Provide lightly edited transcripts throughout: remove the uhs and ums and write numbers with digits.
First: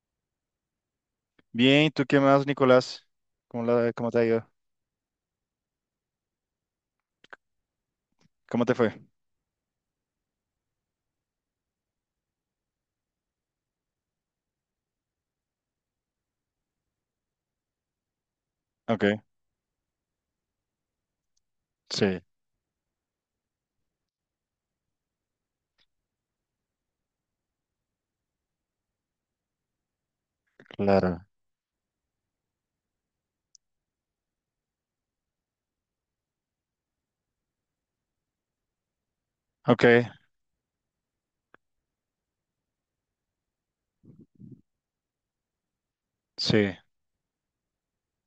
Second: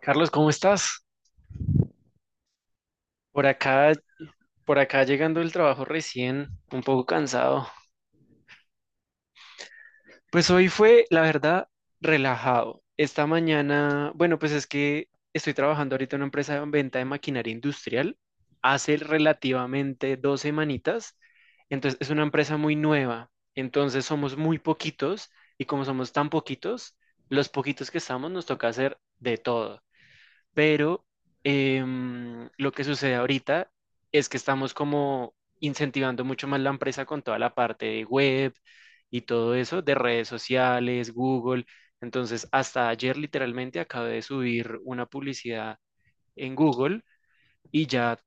Carlos, ¿cómo estás? Bien, ¿tú qué más, Nicolás? Por ¿Cómo acá, la, cómo te ha ido? por acá llegando del trabajo recién, un poco cansado. ¿Cómo te fue? Pues hoy fue, la verdad, relajado. Esta mañana, bueno, pues es que estoy trabajando ahorita en una empresa de venta de maquinaria industrial. Hace Ok, relativamente 2 semanitas. Entonces, es sí, una empresa muy nueva. Entonces, somos muy poquitos y como somos tan poquitos, los poquitos que estamos nos toca hacer de todo. Pero claro. Lo que sucede ahorita es que estamos como incentivando mucho más la empresa con toda la parte de web y todo eso, Ok, de redes sociales, Google. Entonces, hasta ayer literalmente acabé de subir una publicidad en sí. Google y ya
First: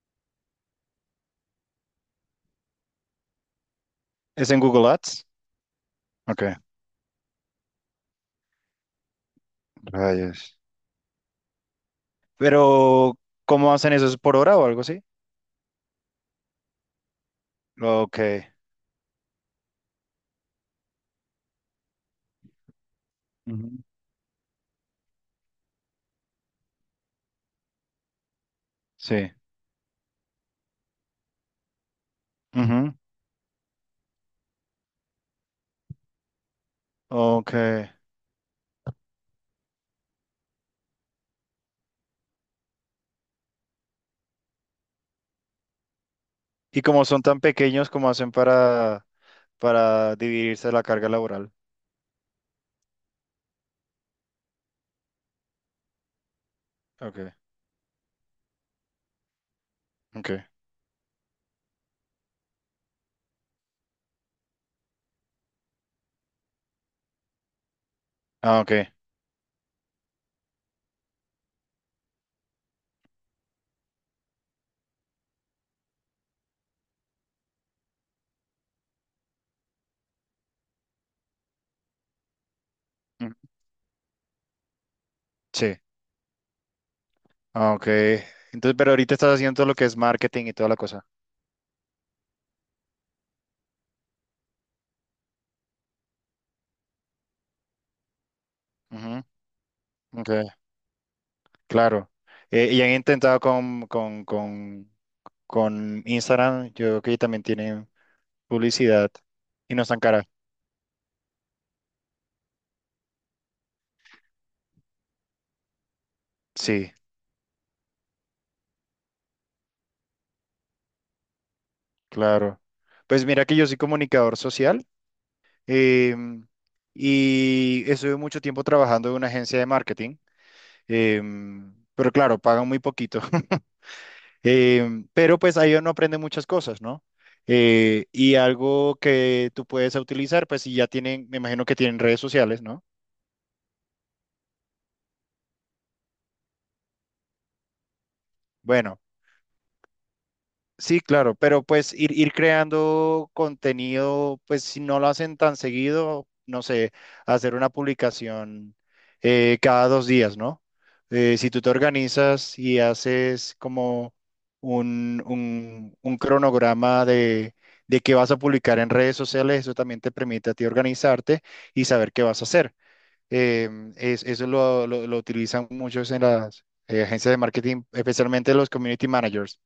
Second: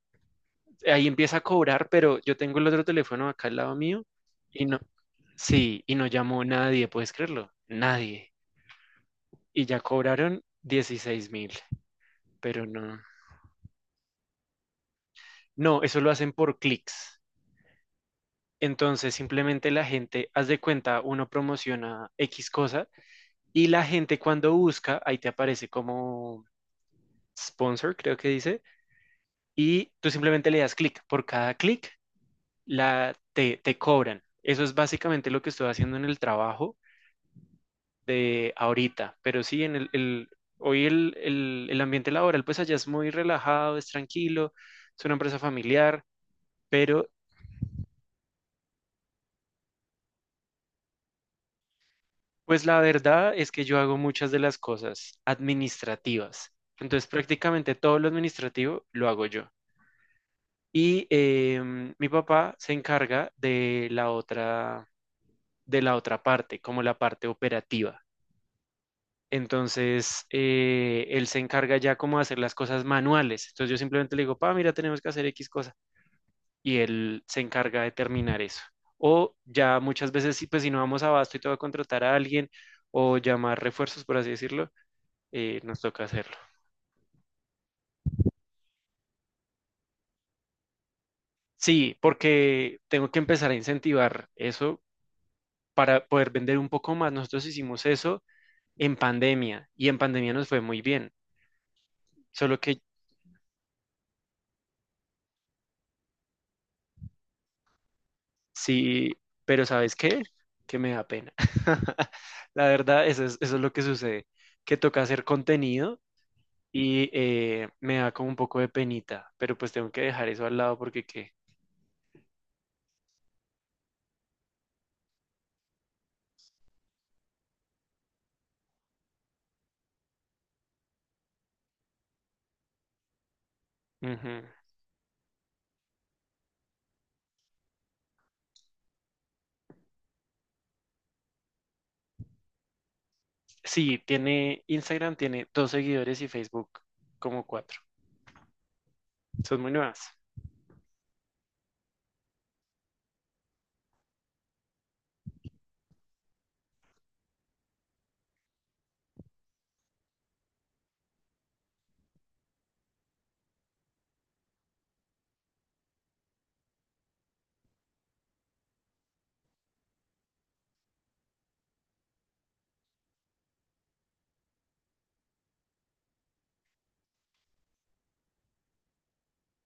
ahí empieza a cobrar, pero yo tengo el otro teléfono acá al lado mío ¿Es en y no, Google Ads? sí, y no Ok, llamó nadie, ¿puedes creerlo? Nadie. Y ya cobraron rayos. 16.000, pero no. Pero, ¿cómo hacen eso? ¿Es por hora o algo así? No, eso lo hacen por clics. Ok. Entonces, simplemente la gente, haz de cuenta, uno promociona X cosa y Ujú. la gente cuando busca, ahí te aparece como sponsor, creo que dice, Sí. y tú simplemente le das clic. Por cada clic, Ujú. te cobran. Eso es básicamente lo que estoy haciendo en el trabajo Ok. de ahorita, pero sí, hoy el ambiente laboral, pues allá es muy relajado, es tranquilo, es una empresa familiar, ¿Y como pero. son tan pequeños, cómo hacen para dividirse la carga laboral? Pues la verdad es que yo hago muchas de las cosas administrativas. Entonces Ok, prácticamente todo lo administrativo lo hago yo. ok. Y mi papá se encarga de la otra parte, como la parte operativa. Ah, ok. Entonces él se encarga ya como de hacer las cosas manuales. Entonces yo simplemente le digo, pa, mira, tenemos que hacer X cosa. Y él se encarga de terminar eso. O ya muchas veces, sí, pues si no vamos a abasto y te voy a contratar a alguien o Mm, llamar refuerzos, por así decirlo sí. nos toca hacerlo. Ah, ok. Entonces, pero ahorita estás haciendo todo lo que es marketing y toda la cosa. Sí, porque tengo que empezar a incentivar eso para poder vender un poco más. Nosotros hicimos eso en Ujú. pandemia y en Ok. pandemia nos fue muy bien. Claro. Solo que Y han intentado con Instagram, yo creo que también tienen publicidad sí, pero y no ¿sabes están qué? caras. Que me da pena. La verdad, eso es lo que sucede, que toca hacer contenido Sí, y me da como un poco de penita, pero pues tengo que dejar eso al lado porque qué. claro. Pues mira que yo soy comunicador social, em, y estuve mucho tiempo trabajando en una agencia de marketing. Pero claro, pagan muy poquito. Ujú. Pero pues ahí uno aprende muchas cosas, ¿no? Y algo que tú puedes utilizar, pues si ya tienen, me imagino que tienen redes sociales, ¿no? Sí, tiene Instagram, tiene dos seguidores y Facebook como cuatro. Bueno. Son muy nuevas. Sí, claro, pero pues ir creando contenido, pues si no lo hacen tan seguido, no sé, hacer una publicación cada 2 días, ¿no? Si tú te organizas y haces como un cronograma de qué vas a publicar en redes sociales, eso también te permite a ti organizarte y saber qué vas a hacer. Eso lo utilizan muchos en las agencias de marketing, especialmente los community managers,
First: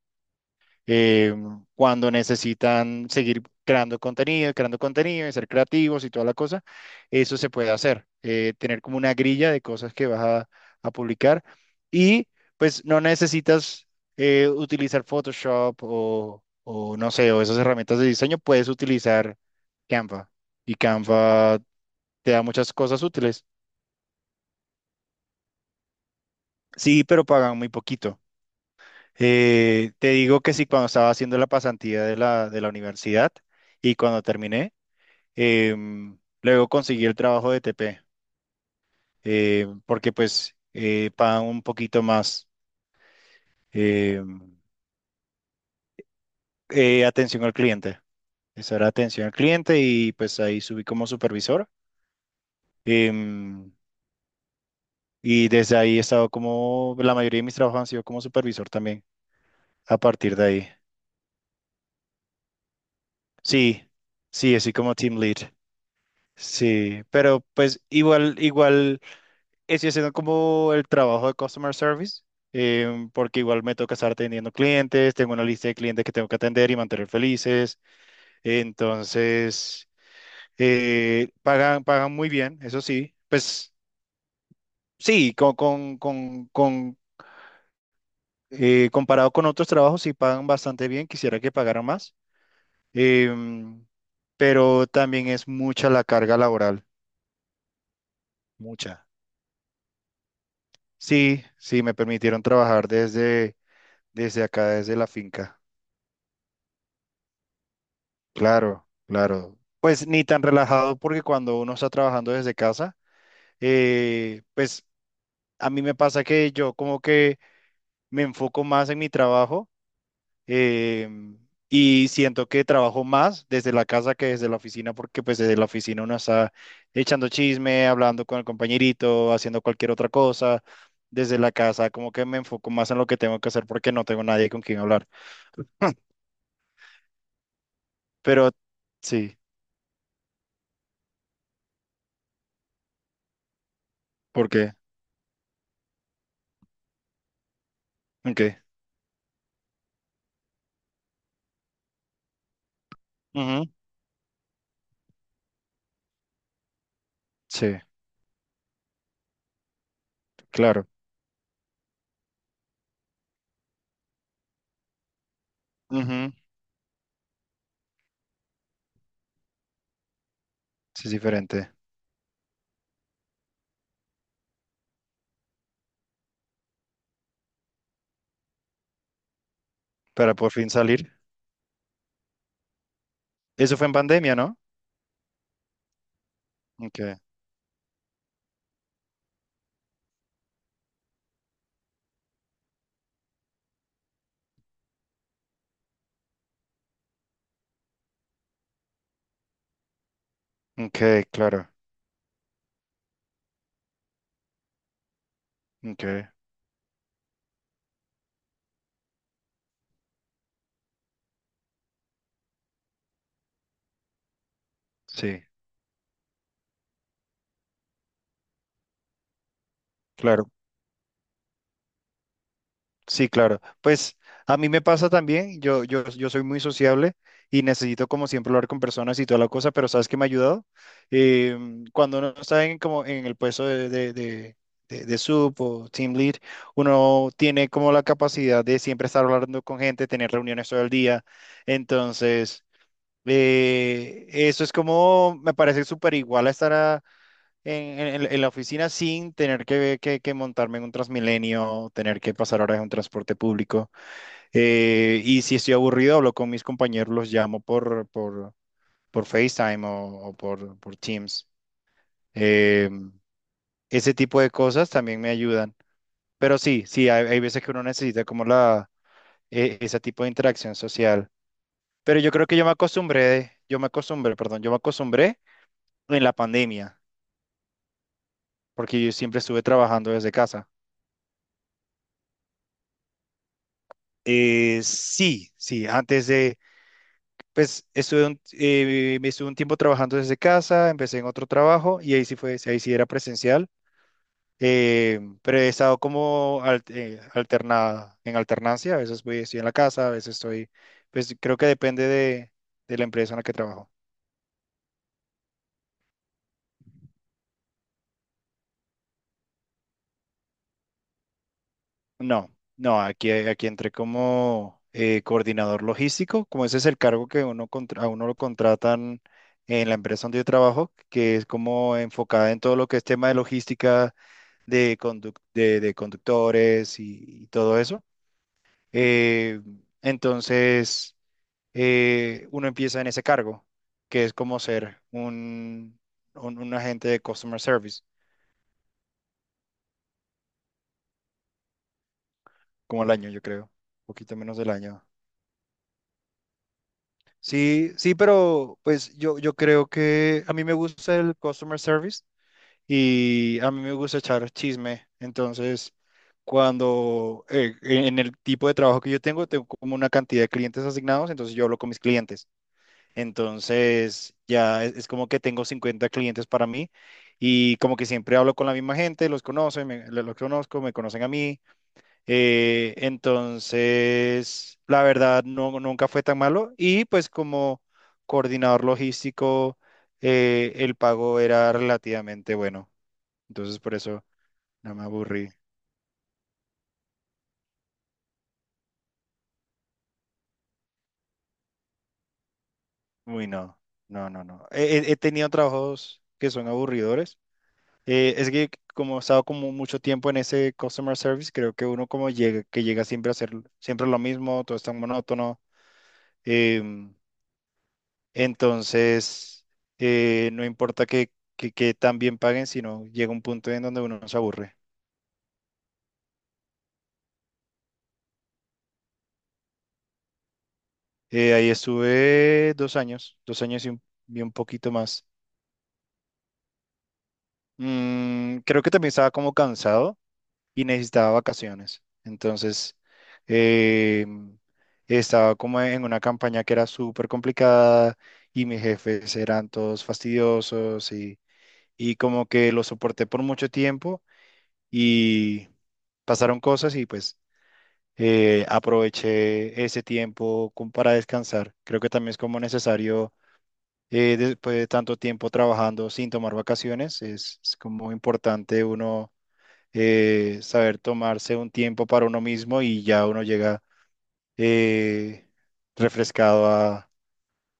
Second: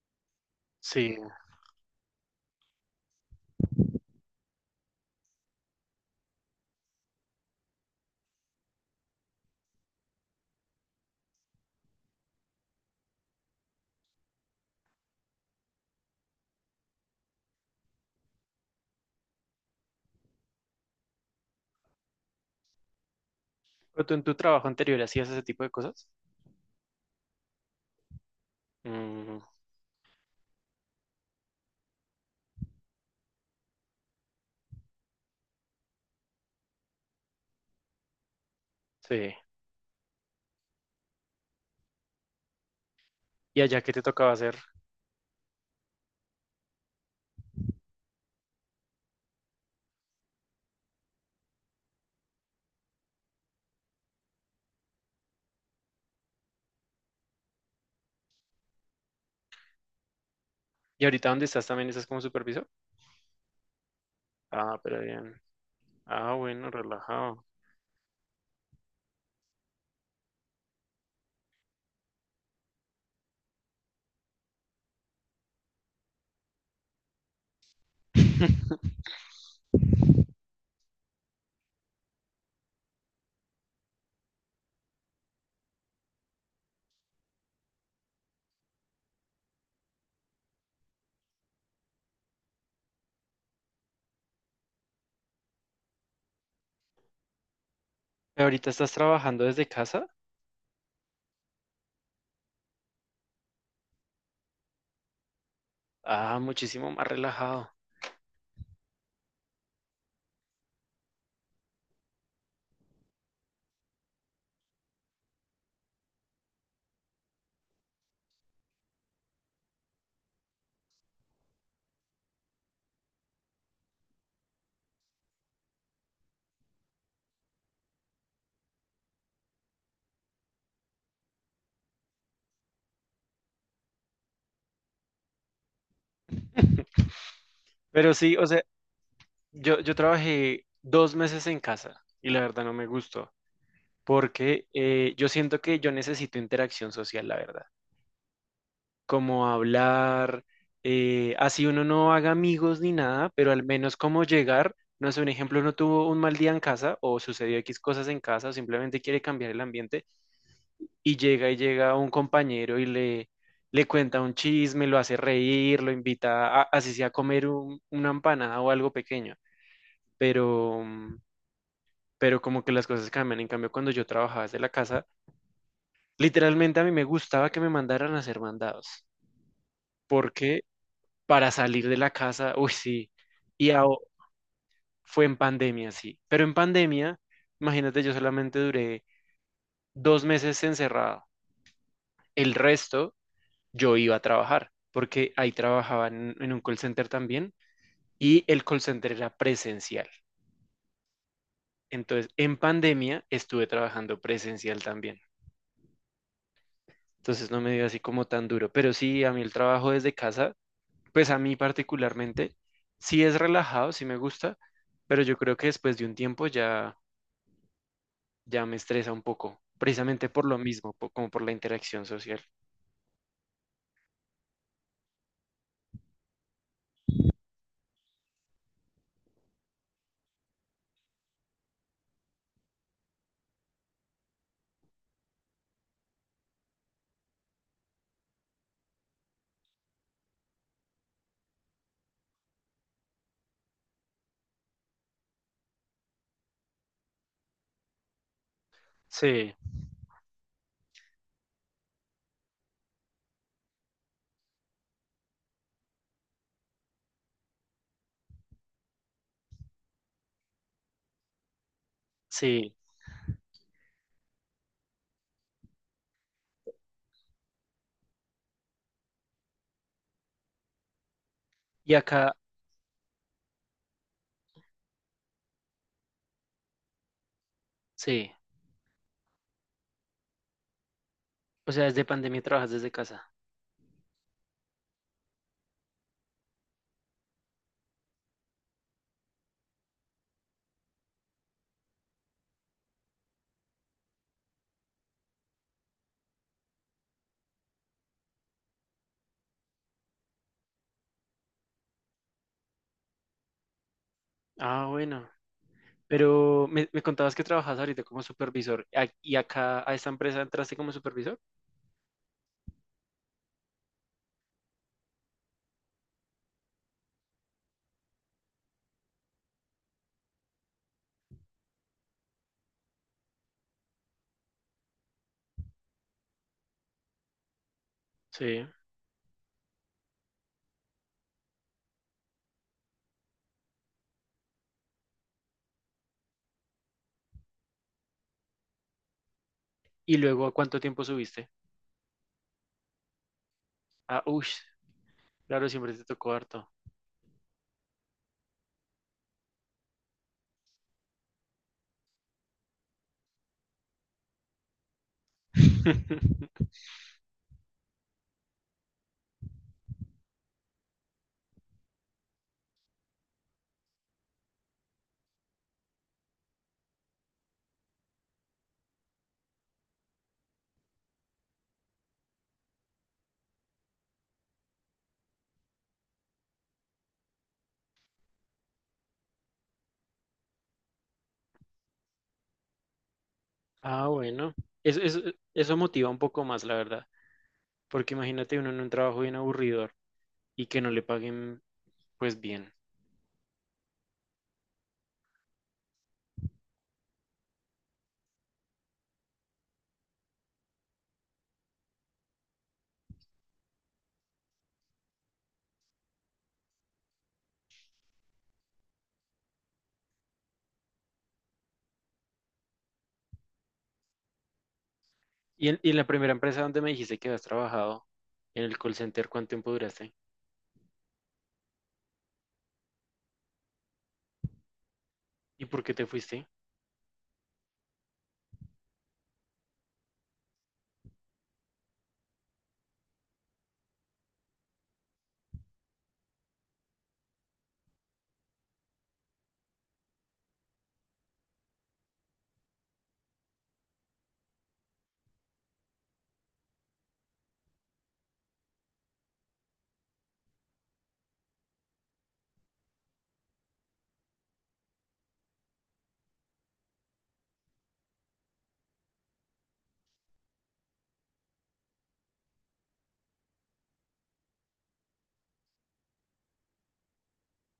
Sí. eh, cuando necesitan seguir creando contenido y ser creativos y toda la cosa. Eso se puede hacer, tener como una grilla de cosas que vas a publicar, y pues no necesitas utilizar Photoshop o no sé, o esas herramientas de diseño. Puedes utilizar Canva, y Canva te da muchas cosas útiles. ¿Pero tú en tu trabajo anterior hacías ese tipo de cosas? Sí, pero pagan muy poquito. Mm, Te digo que sí, cuando estaba haciendo la pasantía de de la universidad y cuando terminé. Luego conseguí el trabajo de TP, sí. Porque pues pagan un poquito más. ¿Y allá qué te em, tocaba hacer? Atención al cliente. Esa era atención al cliente y pues ahí subí como supervisor. Em, y desde ahí he estado como, la mayoría de mis trabajos han sido como supervisor también, a partir de ahí. ¿Y ahorita dónde estás, también estás como supervisor? Sí, sí, así Ah, como pero team lead. bien. Ah, bueno, Sí, pero relajado. pues igual, igual. Estoy haciendo como el trabajo de customer service, porque igual me toca estar atendiendo clientes, tengo una lista de clientes que tengo que atender y mantener felices. Entonces, pagan muy bien, eso sí. Pues sí, comparado con otros trabajos, sí pagan bastante bien, quisiera que pagaran más. Em, pero también es mucha la carga laboral, ¿Ahorita estás mucha. trabajando desde casa? Sí, sí, me permitieron trabajar desde acá, desde la finca. Ah, muchísimo más relajado. Claro, claro. Pues ni tan relajado porque cuando uno está trabajando desde casa, pues a mí me pasa que yo como que me enfoco más en mi trabajo, em, y siento que trabajo más desde la casa que desde la oficina porque pues desde la oficina uno está echando chisme, hablando con el compañerito, haciendo cualquier otra cosa. Desde la casa como que me enfoco más en lo que tengo que hacer porque no tengo nadie con quien hablar. Pero sí, o Pero sea, sí, yo trabajé 2 meses en casa y la verdad no me gustó ¿por porque qué? Yo siento que yo necesito interacción social, la verdad. ¿En qué? Como hablar, así uno no haga amigos ni nada, pero al Ujú, menos como llegar, no sé, un ejemplo, uno tuvo un mal día en casa o sucedió sí, X cosas en casa o simplemente quiere cambiar el ambiente claro. llega un compañero y le cuenta un chisme, lo hace reír, lo Ujú, invita a, así sea a comer una empanada o algo pequeño, pero, sí, es mm, diferente. pero como que las cosas cambian. En cambio, cuando yo trabajaba desde la casa, literalmente a mí me gustaba que me mandaran a hacer mandados. Para por Porque fin salir. para salir de la casa, uy, sí, y Eso fue en aho- pandemia, ¿no? fue en pandemia, sí, pero en Ok, pandemia, imagínate, yo solamente duré 2 meses encerrado, el resto yo iba a trabajar, porque ahí trabajaba en un call center también, y el call center era presencial, ok, claro. entonces en pandemia estuve trabajando presencial también, Ok, entonces no me dio así como tan duro, pero sí, a mí el trabajo desde casa, pues a mí particularmente, sí es relajado, sí me gusta, pero yo sí, creo que después de un tiempo ya me estresa un poco, precisamente por claro. lo mismo, como por la interacción social. Sí, claro. Pues a mí me pasa también. Yo soy muy sociable y necesito, como siempre, hablar con personas y toda la cosa, pero ¿sabes qué me ha ayudado? Cuando uno está en, como en el puesto de sub o team lead, uno tiene como la capacidad de siempre estar hablando con gente, tener reuniones todo el día. Entonces. Eso es como, me parece súper igual a en, en la oficina sin Sí, tener que montarme en un Transmilenio, tener que pasar horas en un transporte público. Y si estoy aburrido, hablo con mis compañeros, los llamo por FaceTime o por por Teams. sí. Eh, Ese tipo de cosas también me ayudan. Pero sí, sí, hay veces que uno necesita como la, ese tipo de interacción social. Y Pero yo acá, creo que yo me acostumbré, perdón, yo me acostumbré en la pandemia, sí. porque yo siempre estuve trabajando desde casa. O sea, desde pandemia trabajas desde casa. Sí, sí, antes de, pues estuve un, me estuve un tiempo trabajando desde casa, empecé en otro trabajo y ahí sí fue, ahí sí era presencial. Pero he estado como alternada, en alternancia, a veces voy, estoy en la casa, a veces estoy, pues creo que depende de la empresa en la que trabajo. Ah, bueno, pero me contabas que trabajas ahorita como supervisor y acá a esta empresa entraste como supervisor. No, no, aquí, aquí entré como coordinador logístico, como ese es el cargo que uno a uno lo contratan en la empresa donde yo trabajo, que es como enfocada en todo lo que es tema de logística, de, de conductores y todo eso. Sí. Eh, entonces, uno empieza en ese cargo, que es como ser un agente de customer service, ¿Y luego a cuánto tiempo subiste? como el año, yo creo, Ah, poquito uff, menos del año. claro, siempre te tocó harto. Sí, sí, pero pues yo creo que a mí me gusta el customer service y a mí me gusta echar chisme. Entonces, cuando en el tipo de trabajo que yo tengo, tengo como una cantidad de clientes asignados, entonces yo hablo con mis clientes. Entonces, ya es como que tengo 50 clientes para mí y como que siempre hablo con la misma gente, los conocen, los conozco, me conocen a mí. Entonces, la verdad, no, nunca fue tan malo. Y pues como coordinador logístico, el pago era relativamente bueno. Entonces, por Ah, eso bueno, no eso, me eso, aburrí. eso motiva un poco más, la verdad, porque imagínate uno en un trabajo bien aburridor y que no le paguen pues bien. Uy, no, no, no, no. He tenido trabajos que son aburridores. Es que como he estado como mucho tiempo en ese customer service, creo que uno como llega, que llega siempre a hacer siempre lo mismo, todo es tan monótono. em, Entonces, no importa que tan bien paguen, sino llega un punto en donde uno se aburre. Y en la primera empresa donde me dijiste que habías trabajado, en el call center, ¿cuánto tiempo duraste? Ahí estuve 2 años, y un poquito más. ¿Y por qué te fuiste? Mm, creo que también estaba como cansado y necesitaba vacaciones. Entonces, eh, estaba como en una campaña que era súper complicada y mis jefes eran todos fastidiosos y como que lo soporté por mucho tiempo y pasaron cosas y pues aproveché ese tiempo como para descansar. Creo que también es como necesario, después de tanto tiempo trabajando sin tomar vacaciones, es como importante uno saber tomarse un tiempo para uno mismo y ya uno llega eh, refrescado a,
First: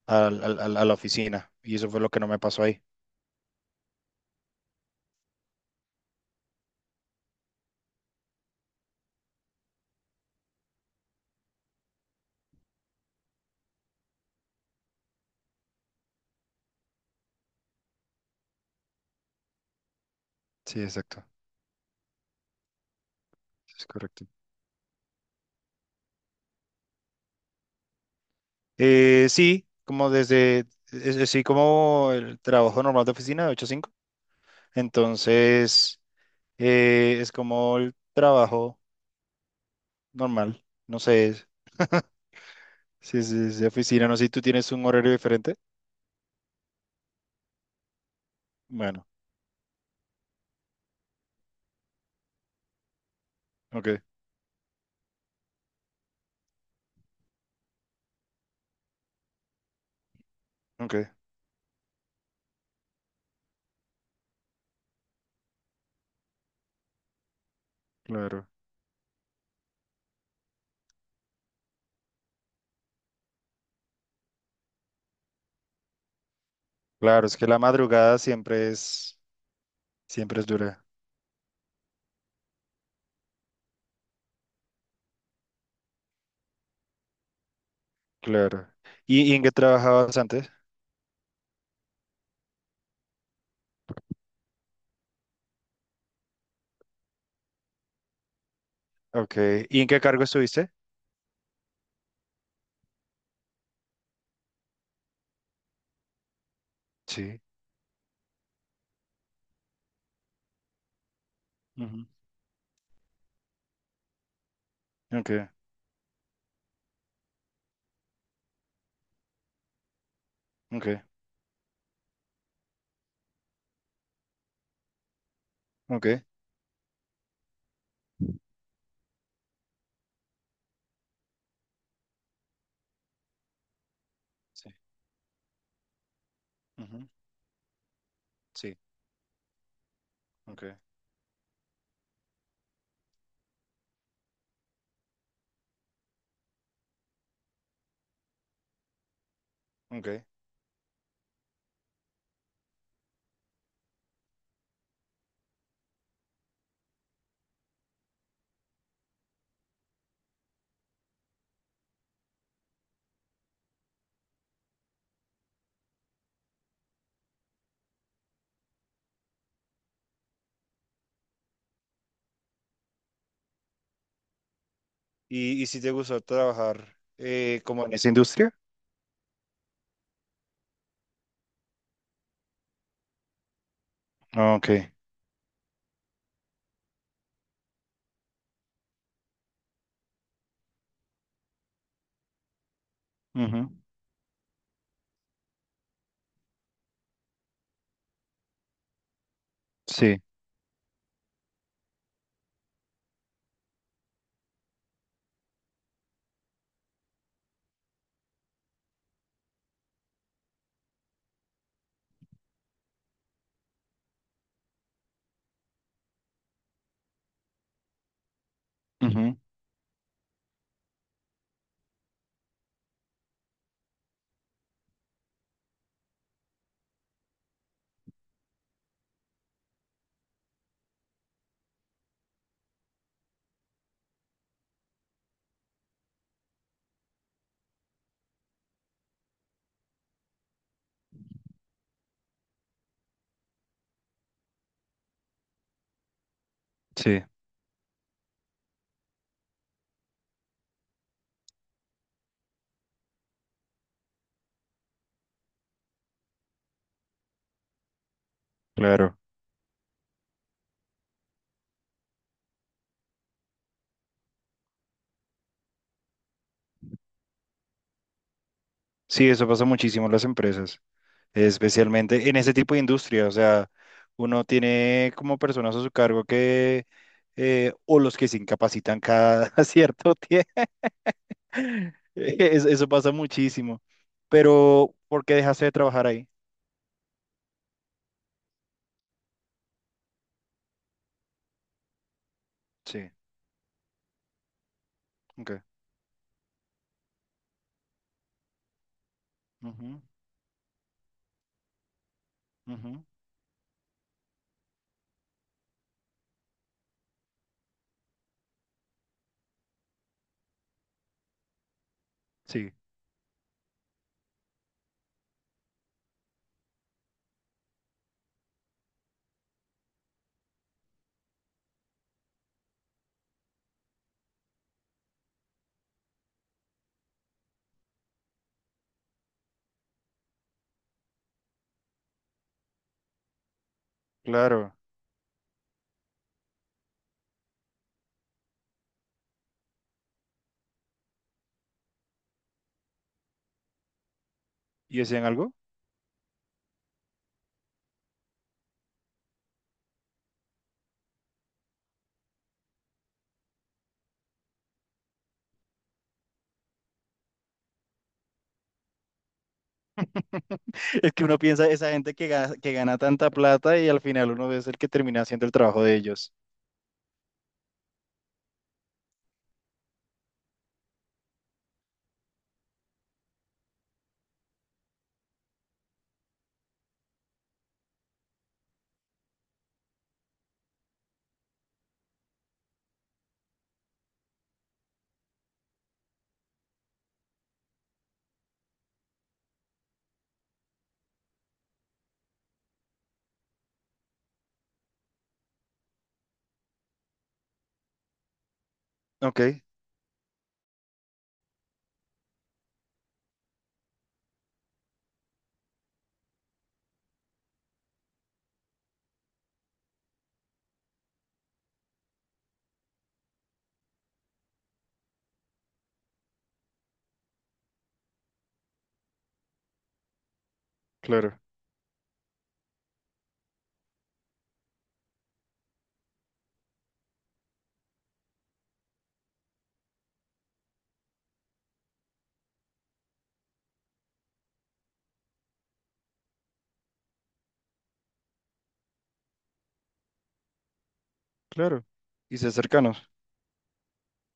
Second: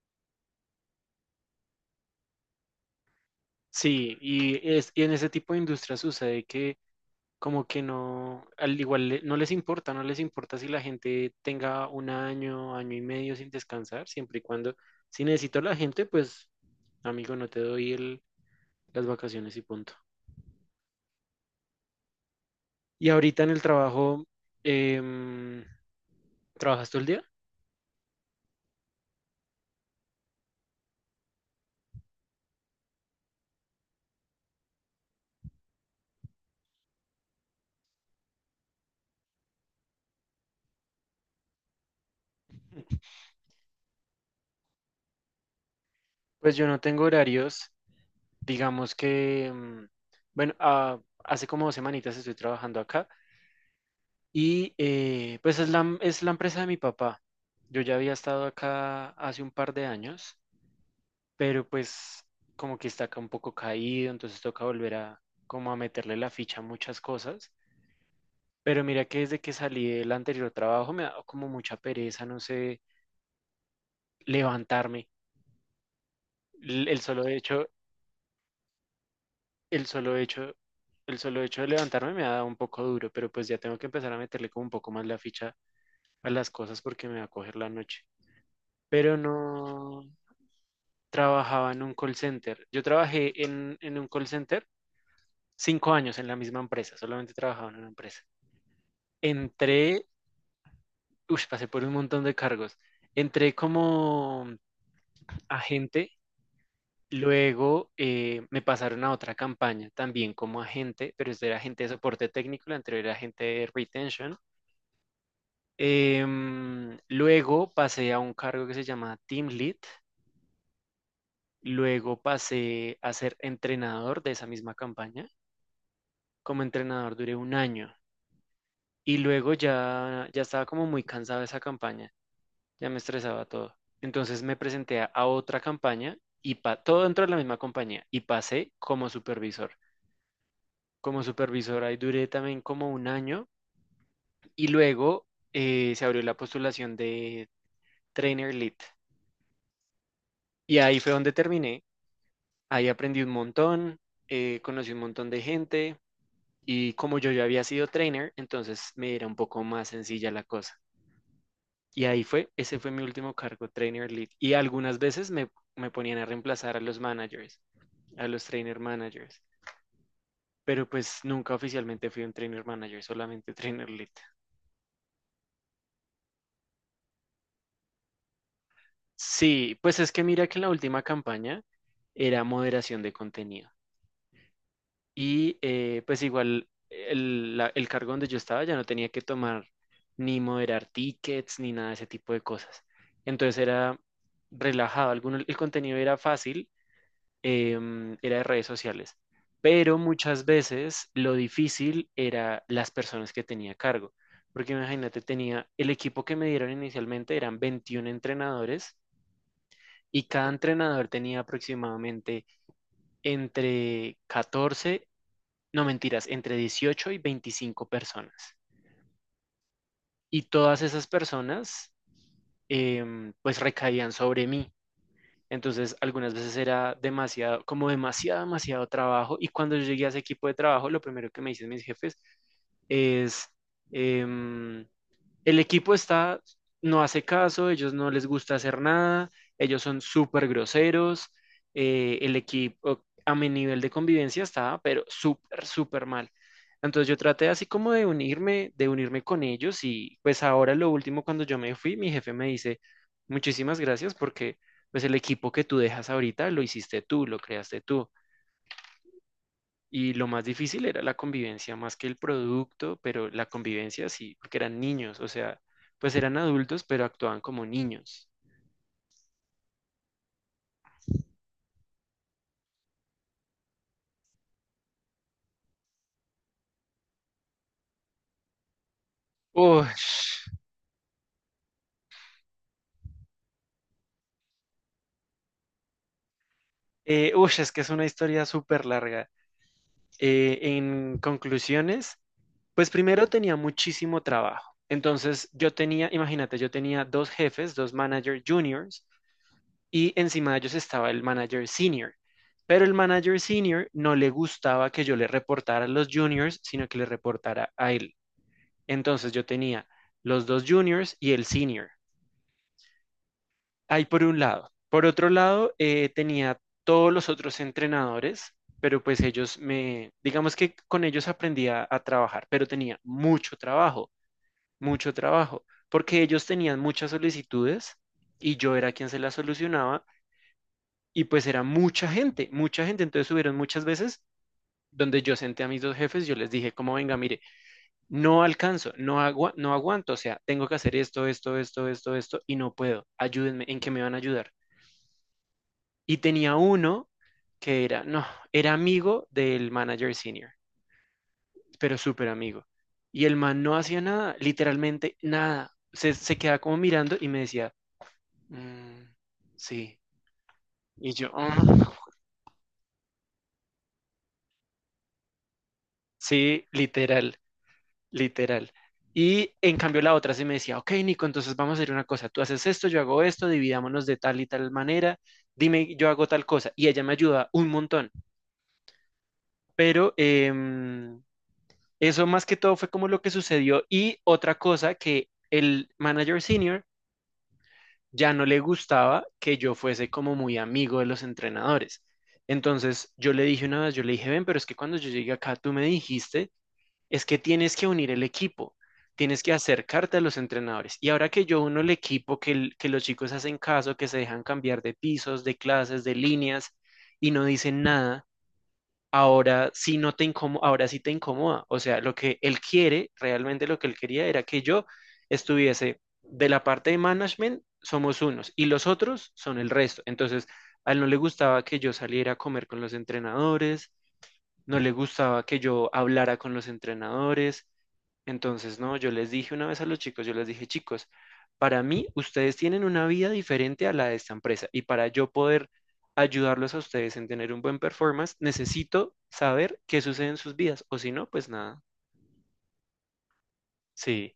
al- al- al- a la oficina. Y eso fue lo que no me pasó ahí. Sí, y en ese tipo de industria sucede que como que no, al igual no les importa, no les importa si la gente tenga un año, año y medio sin descansar, siempre y cuando, si necesito a la gente, pues amigo, no te doy las vacaciones y punto. Sí, exacto. Y ahorita en el Es trabajo, correcto. em, ¿trabajas todo el día? Sí, como desde, sí, como el trabajo normal de oficina de 8 a 5. Entonces... Es como el trabajo normal. Si es, es de oficina, no sé si tú tienes un horario diferente. Pues yo no tengo horarios, digamos Bueno, que, bueno, ah, hace como 2 semanitas estoy trabajando acá ok, y pues es la empresa de mi papá. Yo ya había estado acá hace un par de años, ok, pero pues como que está acá un poco caído, entonces toca volver a como a meterle la ficha a muchas cosas. claro. Pero mira que desde que salí del anterior trabajo me ha dado como mucha pereza, no sé, levantarme. L- El solo Claro, es que la hecho, madrugada El solo siempre es hecho, dura. el solo hecho de levantarme me ha dado un poco duro, pero pues ya tengo que empezar a meterle como un poco más la ficha a las cosas porque me va a coger la noche. Claro. Pero Y en qué no, trabajabas antes? trabajaba en un call center. Yo trabajé en un call center 5 años en la misma empresa, solamente trabajaba en una empresa. Ok. ¿Y en qué Entré, cargo estuviste? uff, pasé por un montón de cargos. Entré como agente, Sí. luego me pasaron a otra campaña también como agente, pero este era agente de Ujú. soporte técnico, la anterior era agente de retention. Ok, Luego pasé a un cargo que se llama Team Lead. ok, Luego pasé a ser entrenador de esa misma campaña. ok. Como entrenador duré un año y luego ya estaba como muy cansado de esa campaña, ya me estresaba todo. Entonces me Sí. presenté a otra campaña y todo Ujú. dentro de la misma compañía y pasé Sí, como supervisor. ok, Como supervisor ahí duré también como un año y luego se abrió la postulación de Trainer Lead. ok. Y ahí fue donde terminé. Ahí aprendí un montón, conocí un montón de gente y como yo ya había sido trainer, entonces me era un poco más sencilla la cosa. Y ahí fue, ese fue mi último cargo, trainer lead. Y algunas veces me ponían a reemplazar a los managers, a los trainer managers, pero pues nunca oficialmente fui un trainer manager, solamente trainer lead. Y si te gustó trabajar como en esa industria? Sí, pues es que mira que en la última campaña era moderación de contenido. Ah, ok. Y pues igual el, el cargo donde yo estaba ya no tenía que tomar ni moderar tickets ni nada de ese tipo de cosas. Entonces Ujú. era relajado. Alguno, el contenido era fácil, era de redes sociales, pero Sí. muchas veces lo difícil era las personas que tenía a cargo. Porque imagínate, tenía el equipo que me dieron inicialmente eran 21 entrenadores y cada entrenador tenía aproximadamente entre 14, no mentiras, entre 18 y 25 personas. Ujú. Y todas esas personas, pues recaían sobre mí. Entonces, algunas veces era demasiado, como demasiado, demasiado trabajo. Y cuando yo llegué a ese equipo de trabajo, lo primero que me dicen mis jefes es, em, el equipo está, no hace caso, ellos no les gusta hacer nada, ellos son súper groseros, el equipo a mi nivel de convivencia estaba, pero súper, súper mal. Entonces yo Sí. traté así como de unirme con ellos y pues ahora lo último cuando yo me fui, mi jefe me dice, muchísimas gracias porque pues el equipo que tú dejas ahorita lo hiciste tú, lo creaste tú. Claro. Y lo más difícil era la convivencia más que el producto, pero la convivencia sí, porque eran niños, o sea, pues eran adultos, pero actuaban como niños. Sí, eso pasa muchísimo en las empresas, especialmente en ese tipo de industria. O sea, uno tiene como personas a su cargo que, o los que se incapacitan cada cierto tiempo. Ush, Eso pasa muchísimo. Pero, ¿por qué dejaste de trabajar ahí? Ush, es que es una historia súper larga. En conclusiones, pues Sí, primero tenía muchísimo trabajo. Entonces ok. yo tenía, imagínate, yo tenía dos jefes, dos manager juniors, Ujú, y encima de ellos estaba el manager senior. Pero el ujú. manager senior no le gustaba que yo le reportara a los juniors, sino que le reportara a él. Entonces yo tenía los dos juniors y el senior. Sí, Ahí por un lado. Por otro lado, tenía todos los otros entrenadores, pero pues ellos digamos que con ellos aprendía a trabajar, pero tenía mucho trabajo, porque ellos tenían muchas solicitudes y yo era quien se las solucionaba y pues era mucha gente, mucha gente. Entonces subieron muchas veces claro. donde yo senté a mis dos jefes, yo les dije, como venga, mire, no alcanzo, no, no aguanto, o sea, tengo que hacer esto, esto, esto, esto, esto, y no puedo, ayúdenme, ¿en qué me van a ayudar? ¿Y decían algo? Y tenía uno que era, no, era amigo del manager senior, pero súper amigo. Y el man no hacía nada, literalmente nada. Se quedaba como mirando y me decía, "Mm, sí". Es Y que yo, uno "Ah". piensa, esa gente que gana tanta plata y al final uno es el que termina haciendo el trabajo de ellos. Sí, literal. Literal. Y en cambio la otra sí me decía, ok, Nico, entonces vamos a hacer una cosa, tú haces esto, yo hago esto, dividámonos de tal y tal manera, dime, yo hago tal cosa. Y ella me ayuda un montón. Pero eso más que todo fue como lo que sucedió. Y otra cosa, que el manager senior ya no le gustaba que yo fuese como muy amigo de los entrenadores. Entonces yo le dije una vez, yo le dije, ven, pero es que cuando yo llegué acá, tú me dijiste, es que tienes que unir el equipo, tienes que Ok, acercarte a los entrenadores. Y ahora que yo uno el equipo, que los chicos hacen caso, que se dejan cambiar de pisos, de clases, de líneas y no dicen nada, ahora sí no te incomo- ahora sí te incomoda. O sea, lo que él quiere, realmente lo que él quería era que yo estuviese de la parte de management, somos unos y los otros son el resto. Entonces, a él no le claro, gustaba que yo saliera a comer con los entrenadores, no le gustaba que yo hablara con los entrenadores. Entonces, no, yo les dije una vez a los chicos, yo les dije, chicos, para mí ustedes tienen una vida diferente a la de esta empresa y para yo poder ayudarlos a ustedes en tener un buen performance, necesito saber qué sucede en sus vidas o si no, pues nada. claro. Y ser cercanos. Sí,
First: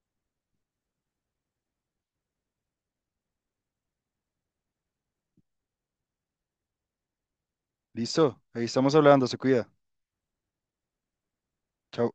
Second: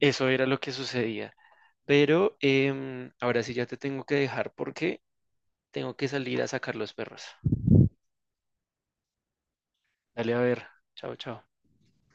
eso era lo que sucedía. Pero ahora sí ya te tengo que dejar porque tengo que salir a sacar los perros. Listo, ahí estamos hablando, se cuida. Dale a ver. Chao, chao. Chao.